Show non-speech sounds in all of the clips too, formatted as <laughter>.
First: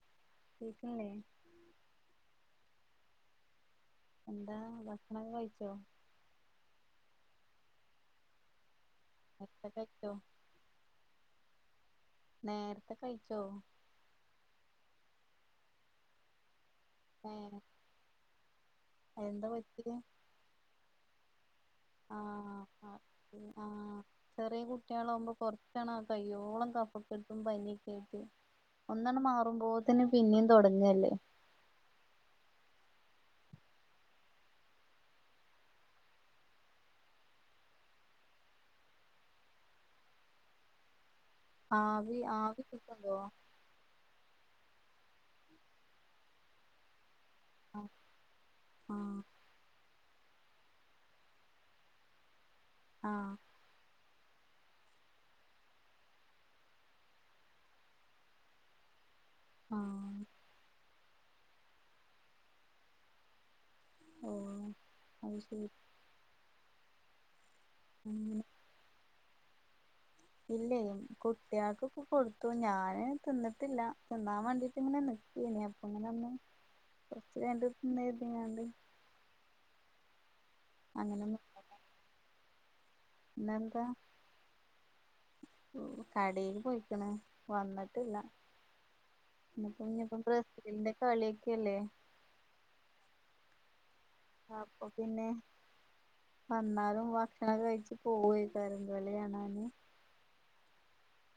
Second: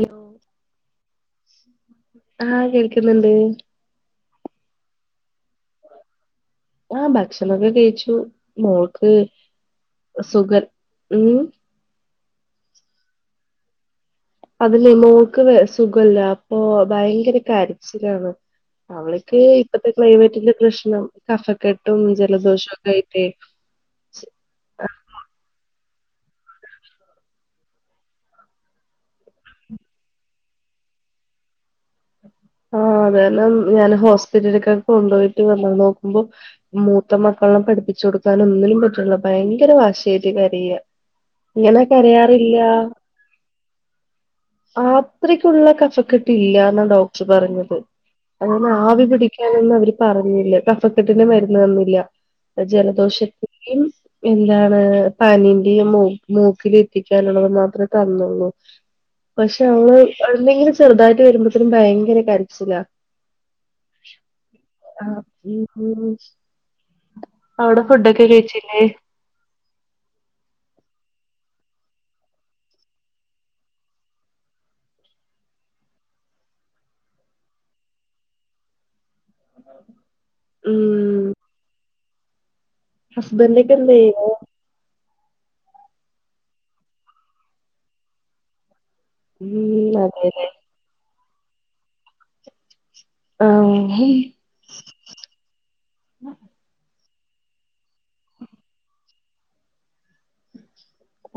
Hello കേക്ക്ണില്ലേ ആഹ് കേൾക്ക്ന്ന്ണ്ട് എന്താ ഭക്ഷണം കയിച്ചോ ആഹ് ഭക്ഷണം ഒക്കെ കെയിച്ചു മോൾക്ക് നേരത്തെ കഴിച്ചോ സുഖല്യ ഉം നേര്ത്തെ കയിച്ചോ അത് ഇല്ലേ മോൾക്ക് വെ സുഖാെല്ല ഓഹ് ഭയങ്കര കരച്ചിലാണ് ഏ അവള്ക്ക് എന്താ ഇപ്പത്തെ പറ്റിയെ ക്ലൈമെറ്റിന്റെ പ്രശ്നം കഫക്കെട്ട് ആഹ് ആഹ് ആഹ് പിന്നെ ആഹ് ചെറിയ കുട്ട്യേളാവുമ്പൊ കൊർച്ചണ് കയ്യോളം കഫക്കെട്ടും പനിയെക്കെ ആയിറ്റ് ഒന്നണ് മാറുമ്പോത്തിന് പിന്നിം തൊടങ്ങല്ലേ ആഹ് അത് കാരണം ഞാന് ഹോസ്പിറ്റല്കെക്കെ കൊണ്ടുപോയിറ്റ് വന്നണ് നോക്കുമ്പൊ മൂത്ത മക്കളെല്ലാം പഠിപ്പിച്ച് കൊടുക്കാനും ഒന്നിനും പറ്റ്ണില്ല ഭയങ്കര വാശിയായിട്ട് കരയാ ഇങ്ങനെ ആവി കരയാറില്ല ആവി കിട്ടുണ്ടോ ആത്രെക്കുള്ള കഫക്കെട്ട് ഇല്യാ എന്നാണ് ഡോക്ടർ പറഞ്ഞത് ആ അത് ഇങ്ങനെ ആ ആവി പിടിക്കു ഇങ്ങനെ ഒന്നും അവര് പറഞ്ഞില്ലട്ടൊ കഫക്കെട്ടിന്റെ മരുന്ന് തന്നില്യ ആ ജലദോഷത്തിന്റിം എന്താണ് പനീന്റിം മു മൂക്കില് ഇറ്റിക്കാനുള്ളത് മാത്രേ തന്നുള്ളൂ പക്ഷെ ആ അവള് എന്തെങ്കിലും ചെറ്തായിട്ട് വെരുമ്പത്തിനും ഭയങ്കര കരച്ചിലാ ഓ ആഹ് അത് ശരി <unintelligible> അവടെ ഫുഡൊക്കെ അങ്ങനെ കെയിച്ചിലേ ഇല്ലേം കുട്ടികൾകൊക്കെ കൊടുത്തു ഞാന് തിന്ന്ട്ടില്ല തിന്നാം വാണ്ടീറ്റ് ഇങ്ങനെ നി ക്കേന് അപ്പ ഇങ്ങനെ ഒന്ന് കൊർച്ച് കെയിഞ്ഞ്ട്ട് തിന്നാ കെര്തിങ്ങാണ്ട് ഉം <unintelligible> ഹസ്ബൻഡ് ഒക്കെ പിന്നെന്താ എന്ത് ചെയ്യുന്നു ഊ കടേക്ക് പൊയ്ക്ക്ണ് വന്ന്ട്ടില്ല ഇന്ന് ഇപ്പ ഉം പിന്നെ ഇപ്പം അതെല്ലേ ബ്രസീലിന്റെ കളിയെക്കെ എല്ലേ ആഹ് <unintelligible> അപ്പൊ പിന്നെ വന്നാലും ഭക്ഷണം കഴിച്ച് പോവെെക്കാരം ചെൽ കളി കാണാന്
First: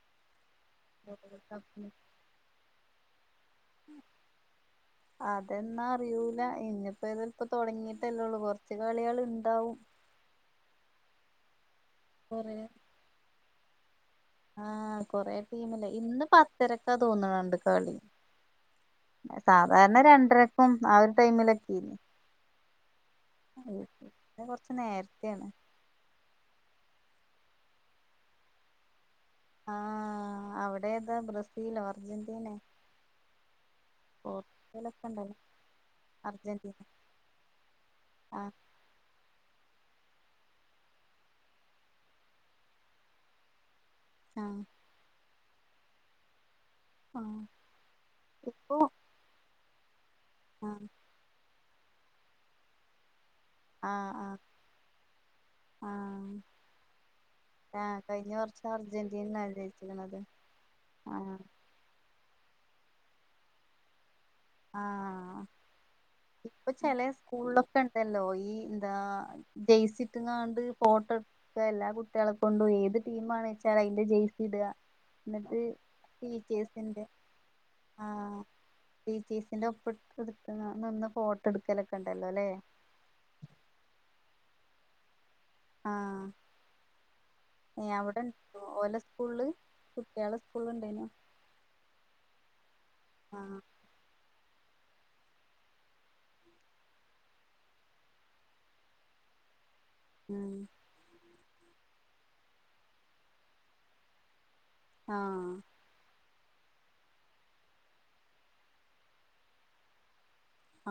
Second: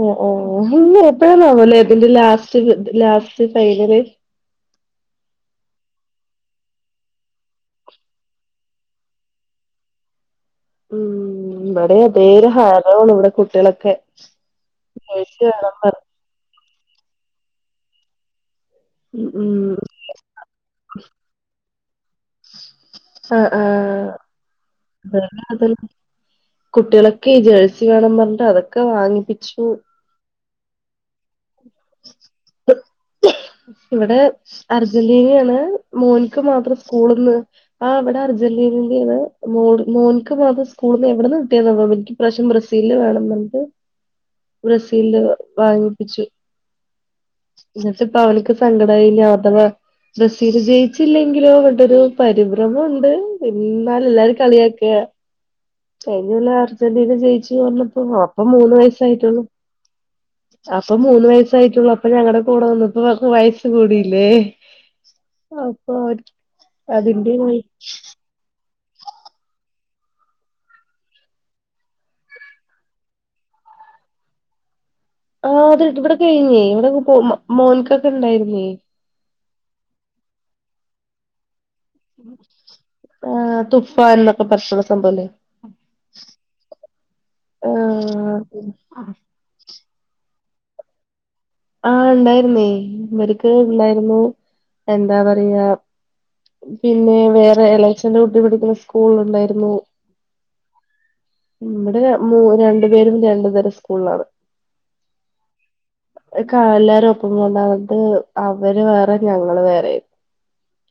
ഓഹ് ഓഹ് ഇന്ന് വേൾഡ് എപ്പഴാണാവല്ലേ കപ്പിന് ഇതിന്റെ ലാസ്റ്റ് ഇത് ലാസ്റ്റ് ഫൈനല് അതെന്നാ അറിയൂല ഇനിയിപ്പോതിലപ്പോ തുടങ്ങിയിട്ടല്ലേള്ളൂ കുറച്ച് കളികൾ ഉണ്ടാവും ഉം ഇവിടെം വേ ഒരു കൊറേ ഹാരമാണ് ഇവിടെ കുട്ടികളൊക്കെ ആഹ് കൊറേ മിച്ച വേണം ടീമില്ലേ പറ ഇന്ന് പത്തരക്കാ തോന്നുന്നുണ്ട് കളി പറഞ്ഞ് ഉം സാധാരണ രണ്ടര അപ്പം ആ ഒരു ടൈമിലൊക്കേന് ആഹ ആഹ ഇന്ന് കൊറച്ച് അത നേരത്തെയാണ് അത കുട്ടികളൊക്കെ ജേഴ്സി വേണം പറഞ്ഞ് അതൊക്കെ വാങ്ങിപ്പിച്ചു ആഹ അവിടെേതാ ബ്രസീലോ അർജന്റീനെ ഇവിടെ പോർച്ചുഗലൊക്കെ ഉണ്ടല്ലോ അർജന്റീനയാണ് മോനിക്ക് മാത്രം അർജന്റീന സ്കൂളിന്ന് ആഹ് ഇവിട ആഹ് അർജുന്റീന്റെണ് മോ മോൻക്ക് മാതം സ്കൂളിന്ന് എവിടെന്ന് കിട്ടിയന്നോ എനിക് ഈ പ്രാവശ്യം ബ്രസീല് വേണം എന് പറഞ്ഞിട്ട് ആഹ് ബ്രസീല് വാങ്ങിപ്പിച്ചു ആഹ് എന്നിട്ടപ്പ അവനക്ക് ഇപ്പോ സങ്കടമായില്ലേ യാഥവാ ബ്രസീല് ആഹ് ജയിച്ചില്ലേ എങ്കിലോ എന്ന് പറഞ്ഞിട്ട് ഒരു പരിഭ്രമുണ്ട് എന്നാൽ ആഹ് എല്ലാരും ആഹ് കളിയാക്ക കഴിഞ്ഞ ആഹ് കൊല്ല അർജന്റീന ജയിച്ചു ആഹ് പറഞ്ഞപ്പോ കഴിഞ്ഞ അപ്പം വർഷം മൂന്ന് വയസായിട്ടുള്ളു അർജന്റീനയാണ് ജയിച്ചിക്കണത് അപ്പൊ മൂന്ന് ആഹ് വയസായിട്ടുള്ളൂ അപ്പൊ ഞങ്ങളടെ കൂടെ വന്നപ്പോഅവൾക് വയസ്സ് കൂടില്ലേ ആഹ് പ്പ <inaudible> ഇപ്പൊ ചെലെ സ്കൂളിലൊക്കെ ഉണ്ടല്ലോ ഈ എഹ് ജയ്സിട്ടങ്ങാണ്ട് ഫോട്ടോ ഇ എല്ലാ കുട്ടികളെ കൊണ്ടും ഏത് ടീം ആണ് എന്ന് വെച്ചാൽ അയിന്റെ ജെയ്സി ഇടുക എന്നിട്ട് ആഹ് അത് ഇവിടെ കഴിഞ്ഞേ ഇവിടെ ടീച്ചേഴ്സിന്റെ പോ മോനിക്കൊക്കെ ഉണ്ടായിരുന്നേ ടീച്ചേസിന്റെ ഒപ്പി ഇട്ട് ഇട്ട നിന്ന് ഫോട്ടോ എടുക്കലൊക്കെ ഉണ്ടല്ലോ അല്ലേ ആഹ് തുഫ എന്നൊക്കെ പറഞ്ഞട്ടുള്ള സംഭവം അല്ലേ ആ ആഹ് അവിടെ ഓല സ്കൂള് കുട്ടേള സ്കൂൾ ഉണ്ടായിനോ ആഹ് ഉണ്ടായിരുന്നേ ഇവർക്ക് ആഹ് ഉണ്ടായിരുന്നു എന്താ പറയാ പിന്നെ വേറെ ഇളയച്ഛന്റെ കുട്ടി പഠിക്കുന്ന സ്കൂള് ഉണ്ടായിരുന്നു ഉം നമ്മടെ മൂ രണ്ട് പേരും രണ്ടു തരം സ്കൂളിലാണ് ആഹ് എല്ലാരും ഒപ്പം കൊണ്ടാണത് അവര് വേറെ ഞങ്ങള് വേറെ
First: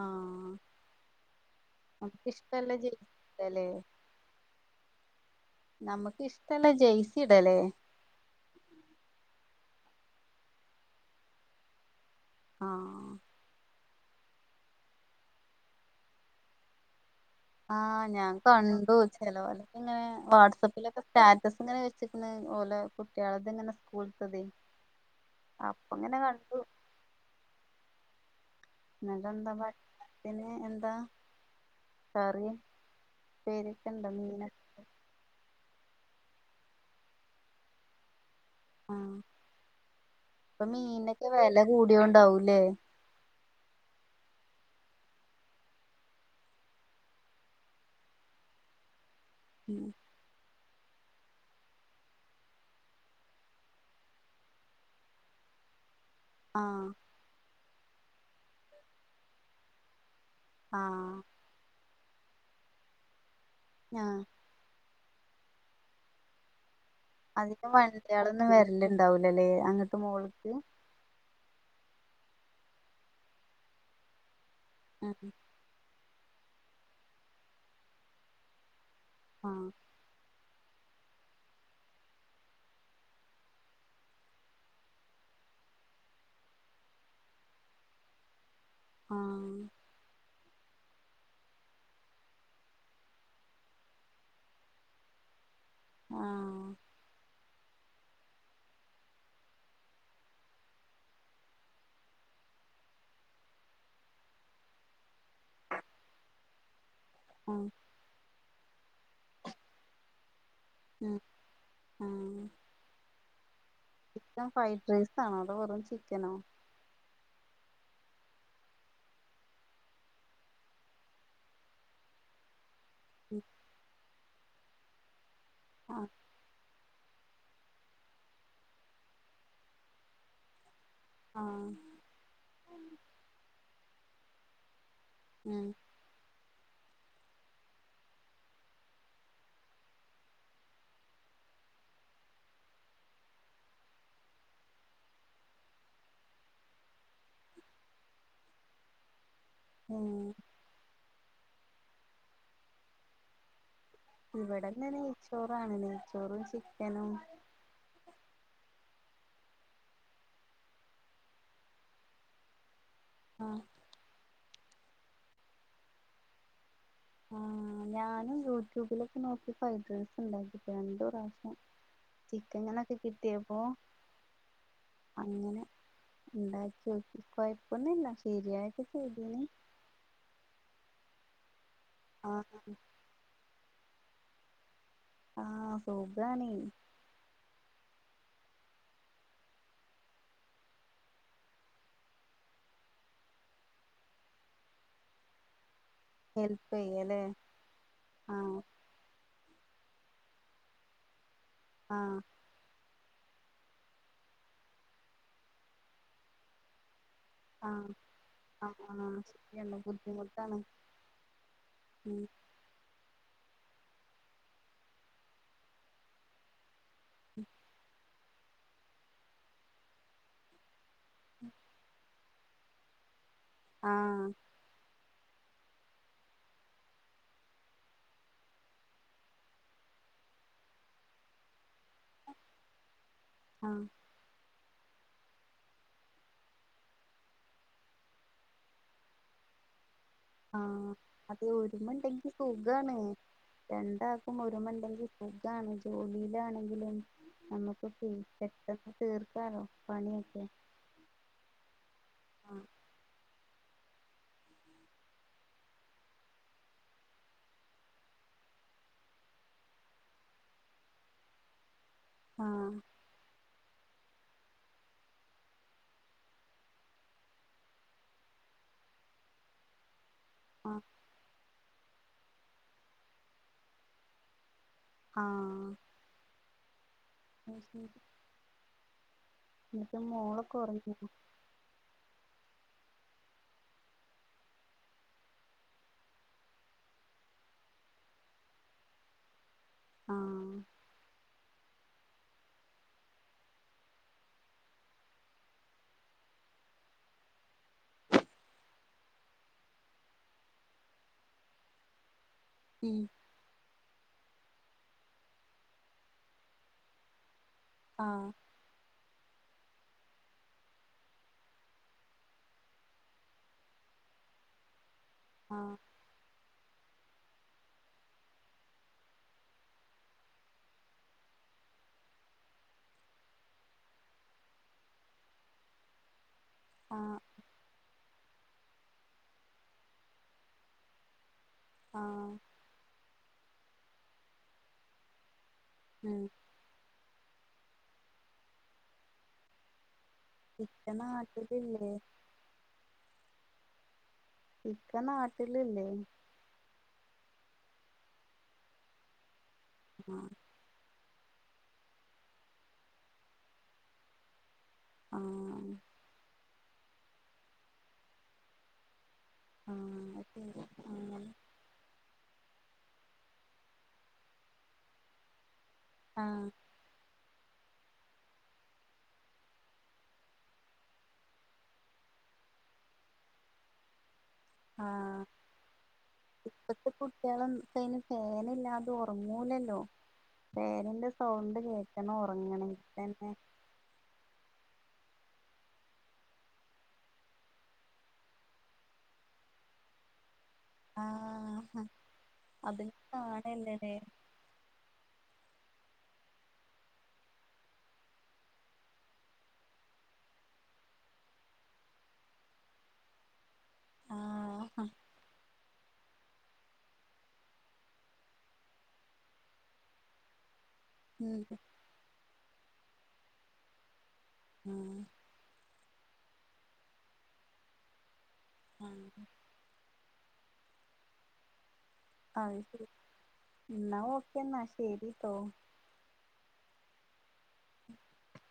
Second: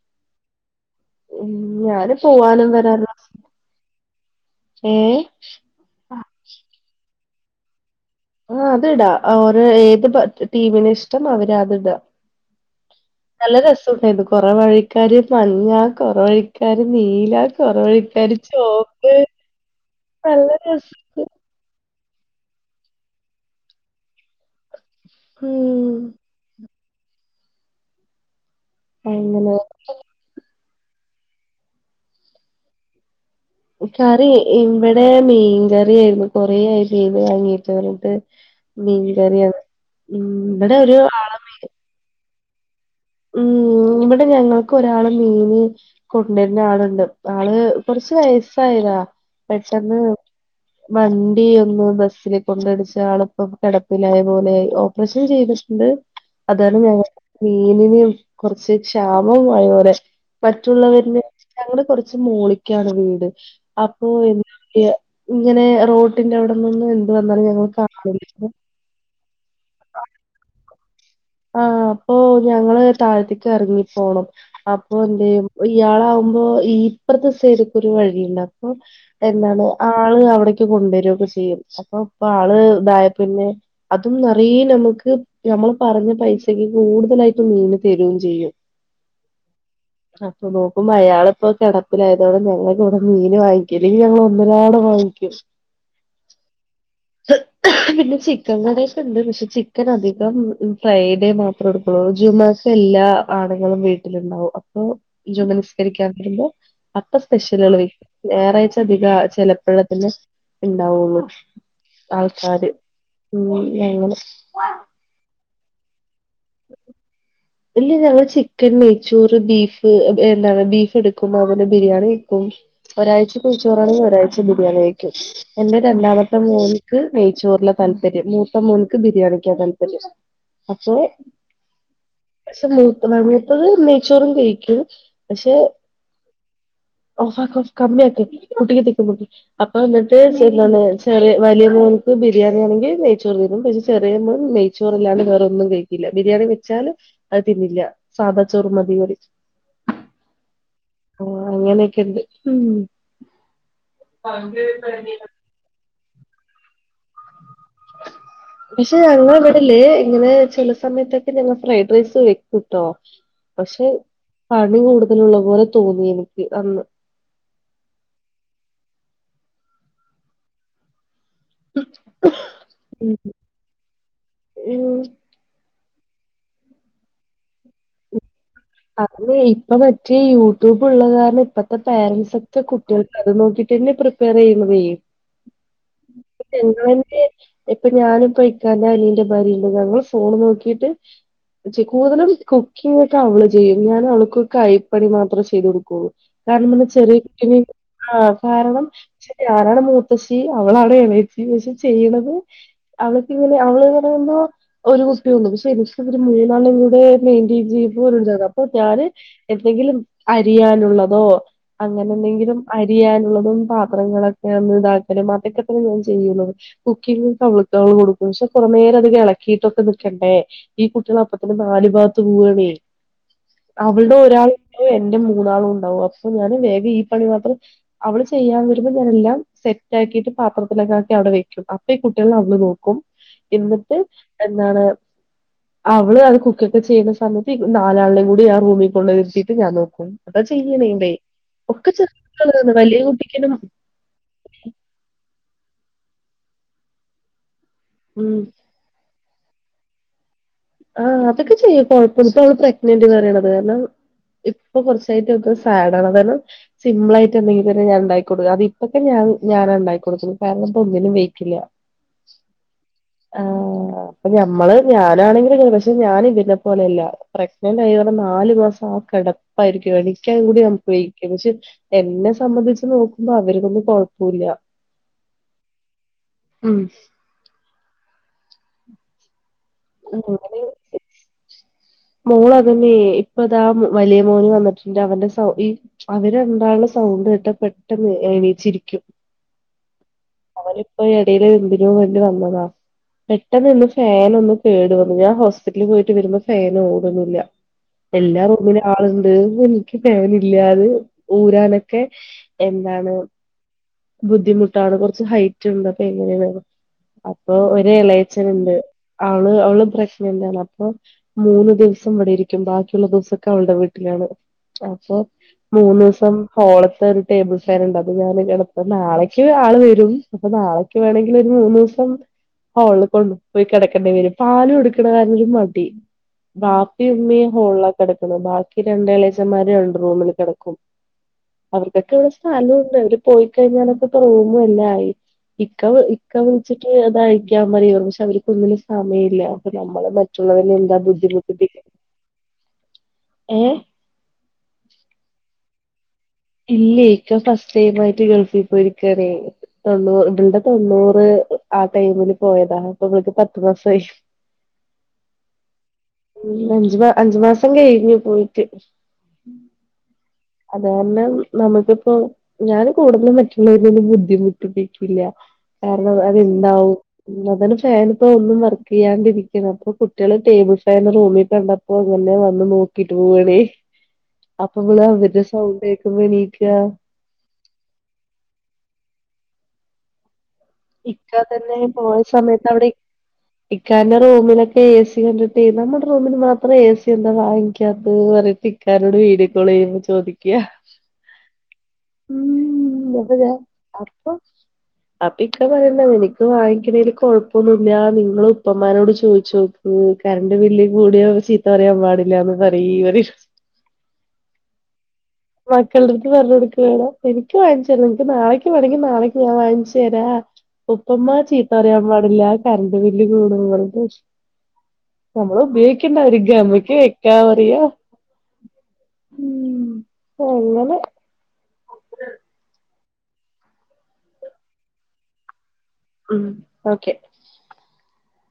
ആഹ് ഉം ഞാന് പോവാനും നമുക്കിഷ്ടല്ല ജീല്ലേ <inaudible> അല്ലെ ഏഹ് നമുക്ക് ഇഷ്ടല്ല ജെയയ്സി ഇടലെ ആഹ് അത്ടാ അവര് ഏത് ടീമിനെ ഇഷ്ടം അവര് അത്ടാ ആഹ്ഹാ നല്ല രസുണ്ടായിരുന്നു കൊറ വഴിക്കാര് മഞ്ഞ കൊറവഴിക്കാര് നീല കൊറേ ആഹ് ഞാൻ വഴിക്കാര് കണ്ടു ചോപ്പ് ചെലവലൊക്കെ ഇങ്ങനെ നല്ല വാട്സപ്പിലൊക്കെ രസണ്ട് സ്റ്റാ ങ്ങനെ വെച്ചിക്കിണ് ഓലെ കുട്ടികളത് എങ്ങനെ സ്കൂലത്തേത് അപ്പൊ ഉം ഇങ്ങനെ കണ്ടു നല്ലന്താ അങ്ങനെ ഭക്ഷണത്തിന് എന്താ കറി ഉപ്പേരിയൊക്കെ ഉണ്ടോ കറി മീനൊക്കെ ഇവിടെ മീൻകറിയിണ്ട് കൊറെയായി മീന് വാങ്ങീട്ട് പറഞ്ഞിട്ട് മീൻ ആഹ് കറിയാണ് ഉം ഇവിടെ ഒരു അ വില കൂടിയോണ്ടാവൂലേ? ഉം ഇവിടെ ഞങ്ങൾക്ക് ഒരാള് മീന്. കൊണ്ട് വരുന്ന ആളുണ്ട്, ആളെ കൊറച്ച് വയസ്സായതാ ഉം പെട്ടെന്ന്. വണ്ടി ഒന്ന് ബസ്സില് കൊണ്ട് ഇടിച്ച് ആളിപ്പം കിടപ്പിലായ പോലെ ഓപ്പറേഷൻ ചെയ്തിട്ടുണ്ട്. അതാണ് ആഹ് ഞാൻ. മീനിനും കുറച്ച് ക്ഷാമമായ പോലെ ആഹ് മറ്റുള്ളവരെ. ഞങ്ങൾ കുറച്ച് മോളിക്കാണ് വീട് അപ്പൊ ആഹ് എന്താ പറയുക. ഇങ്ങനെ റോഡിന്റെ അവിടെ നിന്ന് എന്ത് വന്നാലും ഞങ്ങൾക്ക്. <unintelligible> എല്ലാം ഉണ്ടാവൂലല്ലേ, അങ്ങക്ക് മോളിക്ക്. ആഹ് അപ്പൊ ഞങ്ങള് താഴത്തേക്ക് ഇറങ്ങി പോണം അപ്പൊ ആഹ് എന്തേനി. ഇയാള് ആകുമ്പോ ഈ ഇപ്പുറത്തെ സൈഡിൽ കൂടി വഴിയുണ്ട, അപ്പൊ എന്താണ് ആഹ്. ആള് അവിടേക്ക് കൊണ്ടുവരുയൊക്കെ ചെയ്യും. അപ്പൊ ഇപ്പോ ആള് ഇതായ പിന്നെ അതും നിറെ നമുക്ക് നമ്മള് പറഞ്ഞു. പൈസയൊക്കെ കൂടുതലായിട്ട് മീനിന് തരും ചെയ്യും. ആഹ് അപ്പൊ നോക്കുമ്പോൾ അയാള് ഇപ്പൊ കിടപ്പിലായതോടെ ഞങ്ങൾക്ക് ഇവിടെ മീൻ വാങ്ങിക്കും. മീന് ഞങ്ങള് ഒന്നരാടം വാങ്ങിക്കും. ആഹ് പിന്നെ ചിക്കൻ കറിയൊക്കെ ഉണ്ട്, പക്ഷെ ചിക്കൻ അധികം. ഫ്രൈഡേ മാത്രം എടുക്കുള്ളൂ ജൂൺ മാസം എല്ലാ ആണുകളും വീട്ടിലുണ്ടാവും അപ്പൊ. <unintelligible> നമസ്കാരക്കാൻ പോവുമ്പോ. അപ്പ ഉം സ്പെഷ്യലുകൾ വരും ഞായറാഴ്ച അധികം ചെലപ്പോഴേ തന്നെ. ഉം ഉണ്ടാവുള്ളൂ ആഹ് ആൾക്കാര് ഉം ഞങ്ങ ചിക്കൻ ഫ്രൈഡ് റൈസ് ആണോ അതോ ചിക്കനോ? ഇല്ല ഞങ്ങള് ചിക്കൻ നെയ്ച്ചോറ് ബീഫ് എന്താണ് ബീഫ് എടുക്കുമ്പോ അവന് ബിരിയാണി വെക്കും. ഒരാഴ്ച ഉം കുഴിച്ചോറ് ആണെങ്കിൽ ഒരാഴ്ച ബിരിയാണി വെക്കും എന്റെ ആഹ് രണ്ടാ മൂത്ത മോനുക്ക് നെയ്ച്ചോറിലെ താല്പര്യം മൂത്തം മോനുക്ക് ബിരിയാണിക്കാ താല്പര്യം അപ്പൊ. ആഹ് പക്ഷെ മൂത്ത <unintelligible> നെയ്ച്ചോറും കഴിക്കും, പക്ഷെ. ഉം <unintelligible> അപ്പൊ എന്നിട്ട് എന്തെന്ന് വെച്ചാല് വലിയ മോനുക്ക് ബിരിയാണി ആണെങ്കിൽ നെയ്ച്ചോറ് തിന്നും, പക്ഷെ ചെറിയ മോൻ നെയ്. ചോറ് അല്ലാതെ വേറൊന്നും കഴിക്കില്ല ബിരിയാണി വെച്ചാലും. അത് തിന്നില്ല സാധാ ചോറ് മതി പറയും. ആഹ് ആഹ് അങ്ങനെയൊക്കെ ഉണ്ട് ഉം. ഇവിടെ ഇന്ന് നെയ്ച്ചോറാണ് നെയ്ച്ചോറും ചിക്കനും. പക്ഷെ അങ്ങനെ വിടില്ലേ ഇങ്ങനെ ചെല സമയത്തൊക്കെ ഞങ്ങൾ ഫ്രൈഡ് റൈസ് വെക്കുട്ടോ. ആഹ് പക്ഷെ പണി കൂടുതലുള്ള പോലെ തോന്നി എനിക്ക് അന്ന്. ആഹ് ഞാനും യൂട്യൂബിലൊക്കെ നോക്കി ഫൈഡ് റേസ് ഉണ്ടാക്കിട്ടുണ്ട് രണ്ട് പ്രാവശ്യം. ചിക്കൻ ഇങ്ങനെ ഒക്കെ ഉം കിട്ടിയപ്പോ. ഉം. അങ്ങനെ ഉണ്ടാക്കി നോക്കി, കുഴപ്പന്നില്ല ശരിയായി. അത് ഇപ്പ മറ്റേ യൂട്യൂബ് ഉള്ളത് കാരണം ഇപ്പത്തെ പേരൻറ്സ് ആഹ് ഒക്കെ കുട്ടി അത് നോക്കിട്ട് തന്നെ പ്രിപ്പർ ചെയ്യുന്നത് ആഹ് സുഖാണേ <unintelligible> ഡിമാന്റ്. ഇപ്പൊ ഞാനും ഇക്കന്റെ അനിയന്റെ ഭാര്യയുണ്ട്, ഞങ്ങൾ ഫോൺ നോക്കിട്ട്. കൂടുതലും കുക്കിംഗ്‌ ഒക്കെ അവള് ചെയ്യും, ഞാൻ അവൾക്ക് കൈപ്പണി മാത്രേ ചെയ്തു കൊടുക്കുള്ളൂ. ഹെൽപ് കാരണം അന്ന് ചെറിയ ചെയ്യല്ലേ കുട്ടിനി ആഹ് കാരണം പക്ഷെ ഞാനാണ് മൂത്തശ്ശി അവളാണ് എളേച്ചി പക്ഷെ ആഹ് ചെയ്യണത് അവള്‌ക്കിങ്ങനെ അവള്ന്ന് പറയുമ്പോ ഒരു കുപ്പി കൊണ്ടുവന്നു പക്ഷെ എനിക്ക് ഒരു മൂന്നാലെണ്ണം കൂടെ ആഹ് <unintelligible> പ്പൊ ആഹ് ഞാന് ആഹ് ശരിയാണ് എന്തെങ്കിലും ബുദ്ധിമുട്ടാണ് അരിയാനുള്ളതോ അങ്ങനെ ഉം എന്തെ ങ്കിലും അരിയാനുള്ളതും പാത്രങ്ങളൊക്കെ ഒന്ന് ഇതാക്കലും അതൊക്കെ തന്നെ ഞാൻ ചെയ്യുന്നത് കുക്കിംങ്ങക്ക അവളുക്കവുള് കൊടുക്കും പക്ഷെ കൊറെ നേരം അത് എളക്കീട്ടൊക്കെ നിക്കണ്ടേ ഈ കുട്ടികള് ഉം അപ്പത്തന്നെ നാല് ഭാഗത്ത് പോവുവാണേ അവൾടെ ആഹ് ഒരാളിണ്ടാവും എന്റെ മൂന്നാളും ഉണ്ടാവും അപ്പൊ ഞാന് വേഗം ഈ പണി മാത്രം അവള് ചെയ്യാൻ വരുമ്പൊ ഞാനെല്ലാം സെറ്റ് ആക്കിയിട്ട് പാത്രത്തിലൊക്കെ ആക്കി അവിടെ വെക്കും അ പ്പ ഈ കുട്ടികള് അവള് നോക്കും ആഹ് എന്നിട്ട് എന്താണ് അവള് അത് കുക്കക്ക ചെയ്യുന്ന സമയത്ത് ഈ നാലാളിനേം കൂ ട്ടി ആ റൂമി കൊണ്ടിരിത്തിയിട്ട് ഞാൻ നോക്കും അതാ ആഹ് ചെയ്യണേണ്ടേ അതെ ഒരുമ ഒക്കെ ചെറിയ ഇണ്ടെങ്കി കുട്ടികളാണ് സുഖാണ് വലിയ കുട്ടിക്കൊന്നും രണ്ടാ ക്കും ഒരുമ എണ്ടെങ്കി സുഖാണ് ജോലിയിലാണെങ്കിലും നമുക്ക് ഉം <unintelligible> <unintelligible> തീർക്കാലോ പണിയൊക്കെ ആഹ് അതൊക്കെ ചെയ്യും കൊഴപ്പോന്നും ഇപ്പവള് ആഹ് പ്രഗ്നന്റ്ന്ന് പറയണത് കാരണം ഇപ്പൊ കൊറച്ചായിട്ട് അവക്ക് സാഡാണ് അത്കാരണം സിമ്പിളായിട്ടെന്തെങ്കിലും തന്നെ ഞാനിണ്ടാക്കി കൊടുക്കും അതിപ്പൊക്കെ ഞാൻ ഞാനാണിണ്ടാക്കി കൊടുക്കല് കാരണം ഇപ്പൊ ഒന്നിനും വെയ്ക്കില്ല ആഹ് ആഹ് അപ്പൊ ഞമ്മള് ഞാനാണെങ്കി <unintelligible> പക്ഷെ ഞാന് ഇതിന്നെ പോലെയല്ല പ്രഗ്നന്റ് ആയി പറഞ്ഞ് നാല് മാസം ആ കിടപ്പായിരിക്കും എണീ ക്കാൻകൂടി ആഹ് നമുക്ക് <unintelligible> പക്ഷെ എന്നെ സംബന്ധിച്ച് നോക്കുമ്പോ അവരിക്കൊന്നും കൊഴപ്പൂല്ല ആഹ് ഉം <unintelligible> എന്നിട്ട് മോളൊക്കെ അങ്ങനെ ഒറങ്ങിയോ മോള് അതന്നേ ഇപ്പൊ ഇതാ വലിയ മോന് വന്നിട്ടെണ്ട് അവന്റെ സൗ ഈ അവിരണ്ടാളും സൗണ്ട് കേട്ട പെട്ടെന്ന് എണീച്ചിരിക്കും ആഹ് അവനിപ്പൊ എടയില് എന്തിനോ വേണ്ടി വന്നതാ പെട്ടെന്നൊന്ന് ഫാൻ ഒന്ന് കേടു വന്നു ഞാൻ ഹോസ്പിറ്റൽല് പോയിട്ട് വരുമ്പൊ ഫേന് ഓടുന്നില്ല എല്ലാറൂമിലേം ആളിണ്ട് എനിക്ക് ഫാനില്ലാതെ ഊരാനക്കെ ഉം എന്താണ് ബുദ്ധിമുട്ടാണ് കൊറച്ച് ഹൈറ്റിണ്ട് അപ്പൊ എങ്ങനേണ് അപ്പൊ ഒരു ആഹ് എളേച്ചനിണ്ട് അവള് അവള് പ്രഗ്നന്റാണ് അപ്പൊ മൂന്ന് ദിവസം ഇവിടെ ഇരിക്കും ബാക്കിയുള്ള ദിവസൊക്കെ അവളുടെ വീട്ടിലാണ് അപ്പൊ ആഹ് മൂന്നൂസം ഹോള്ത്ത ഒരു ടേബിൾ ഫാനിണ്ട് അത് ഞാനിങ്ങെടുത്ത് നാളേക്ക് ആള് വരും അപ്പൊ നാളേ ക്ക് വേണെങ്കിലൊരു മൂന്നുസം ഹോളില് കൊണ്ടുപോയി കിട ക്കെണ്ടി വരും പാല് കൊടുക്കണ കാരണം ഒരു മടി വാപ്പി ആഹ് ഉമ്മയും ഹോൾലാ കിടക്കുന്നത് ബാക്കി രണ്ടെളേച്ചന്മാരും രണ്ട് റൂമില് കിടക്കും അവർക്കൊക്കെ ഇവിടെ ആഹ് സ്ഥലുണ്ട് അവര് പോയിക്കഴിഞ്ഞാലൊക്കെ ഇപ്പ റൂമു എല്ലാ ആയി ഇക്ക വി ഉം ഇക്ക വിളിച്ചിട്ട് അതഴിക്കാൻ പറയും പക്ഷെ അവരിക്കൊന്നിനും സമയം ഇല്ല അപ്പൊ നമ്മള് മ റ്റുള്ളവരിനെ ഇക്ക എന്താ ബുദ്ധിമുട്ടിപ്പിക്കു നാട്ടിലില്ലേ ഏഹ് ഇക്ക നാട്ടിലില്ലേ? ഇല്ല്യേ ഇക്ക ഫസ്റ്റ് ടൈം ആയിട്ട് ഗൾഫിൽ പോയിരിക്കാണേ തൊണ്ണൂ ആഹ് തൊണ്ണൂറ് ആ ടൈമില് പോയതാ അപ്പൊ ഇന്നക്ക് പത്തു മാസായി. ആഹ് ഉം അഞ്ചു അഞ്ചു മാസം കഴഞ്ഞു പോയിട്ട്. ആഹ് അത് ശരി അത് അങ്ങനെ കാരണം നമുക്കിപ്പോ ഞാൻ കൂടുതലും മറ്റുള്ളവരെ ബുദ്ധിമുട്ടിപ്പിക്കില്ല. കാരണം ആഹ് അത്ണ്ടാവും ഉം അതെന്നെ ഫാൻ ഇപ്പോ ഒന്നും വർക്ക് ചെയ്യാണ്ടിരിക്കണം അപ്പം കുട്ടിയാള് ടേബിൾ ഫാൻ റൂമിൽ കണ്ട ഓ പൊന്നേ വന്ന് നോക്കീട്ട് പോണേ അപ്പം പിന്നെ ആഹ് ഇതിന്റെ സൗ ഇപ്പത്തെ കുട്ട്യാൾ ഒന്നും ഇപ്പൈന് ഫാനില്ലാതെ ഉറങ്ങൂലല്ലോ. ഫാനിന്റെ ഇക്ക സൗണ്ട് തന്നെ കേൾക്കണം പോയ സമയത്ത് ഉറങ്ങെണെങ്കി അവിടെ തന്നെ ഇക്കാന്റെ റൂമിലൊക്കെ ഏ സി കണ്ടിട്ടെ നമ്മുടെ റൂമിൽ മാത്രം എ സി എന്താ വാങ്ങിക്കാതേ പറയും ഇക്കാനോട് വീടിയോകോളു ചെയ്യുമ്പോ ചോദിക്കാ ആഹ് അഹ് അതൊര് തോനല്ലേല്ലേ ഓ ഇക്ക പറയുന്നെ എനിക്ക് വാങ്ങിക്കിണേൽ കൊഴപ്പൊന്നൂല്ല. നിങ്ങള് ഉപ്പമാരോട് ചോദിച്ചോക്ക് ഉം കറണ്ട് ബില്ല് കൂടിയ ചീത്ത പറയാൻ പാടില്ലാന്ന് പറീ ആഹ് മക്കളുടെ അട്ത്ത് പറഞ്ഞ് കൊട്ക്കണെ കാണാ എനിക്ക് വാങ്ങിച്ചരാ നിക്ക് നാളേക്ക് വേണെമെങ്കി നാളേക്കും ഞാൻ വാങ്ങിച്ച് തരാം. ഉപ്പുമ്മ ചീത്ത പറയാൻ പാടില്ല കറണ്ട് ബില്ല് കൂടൂന്ന് പറഞ്ഞിട്ട് ആഹ് നമ്മള് ഉപയോഗിക്കണ്ടി അവര്ക്ക്ഷ അമ്മക്ക് വെക്കാൻ പറയാ ആഹ് ആ അങ്ങനെ അത് ശരി എന്നാ ഓക്കെ എന്നാ ശരിട്ടോ. ഉം ഓക്കെ ഉ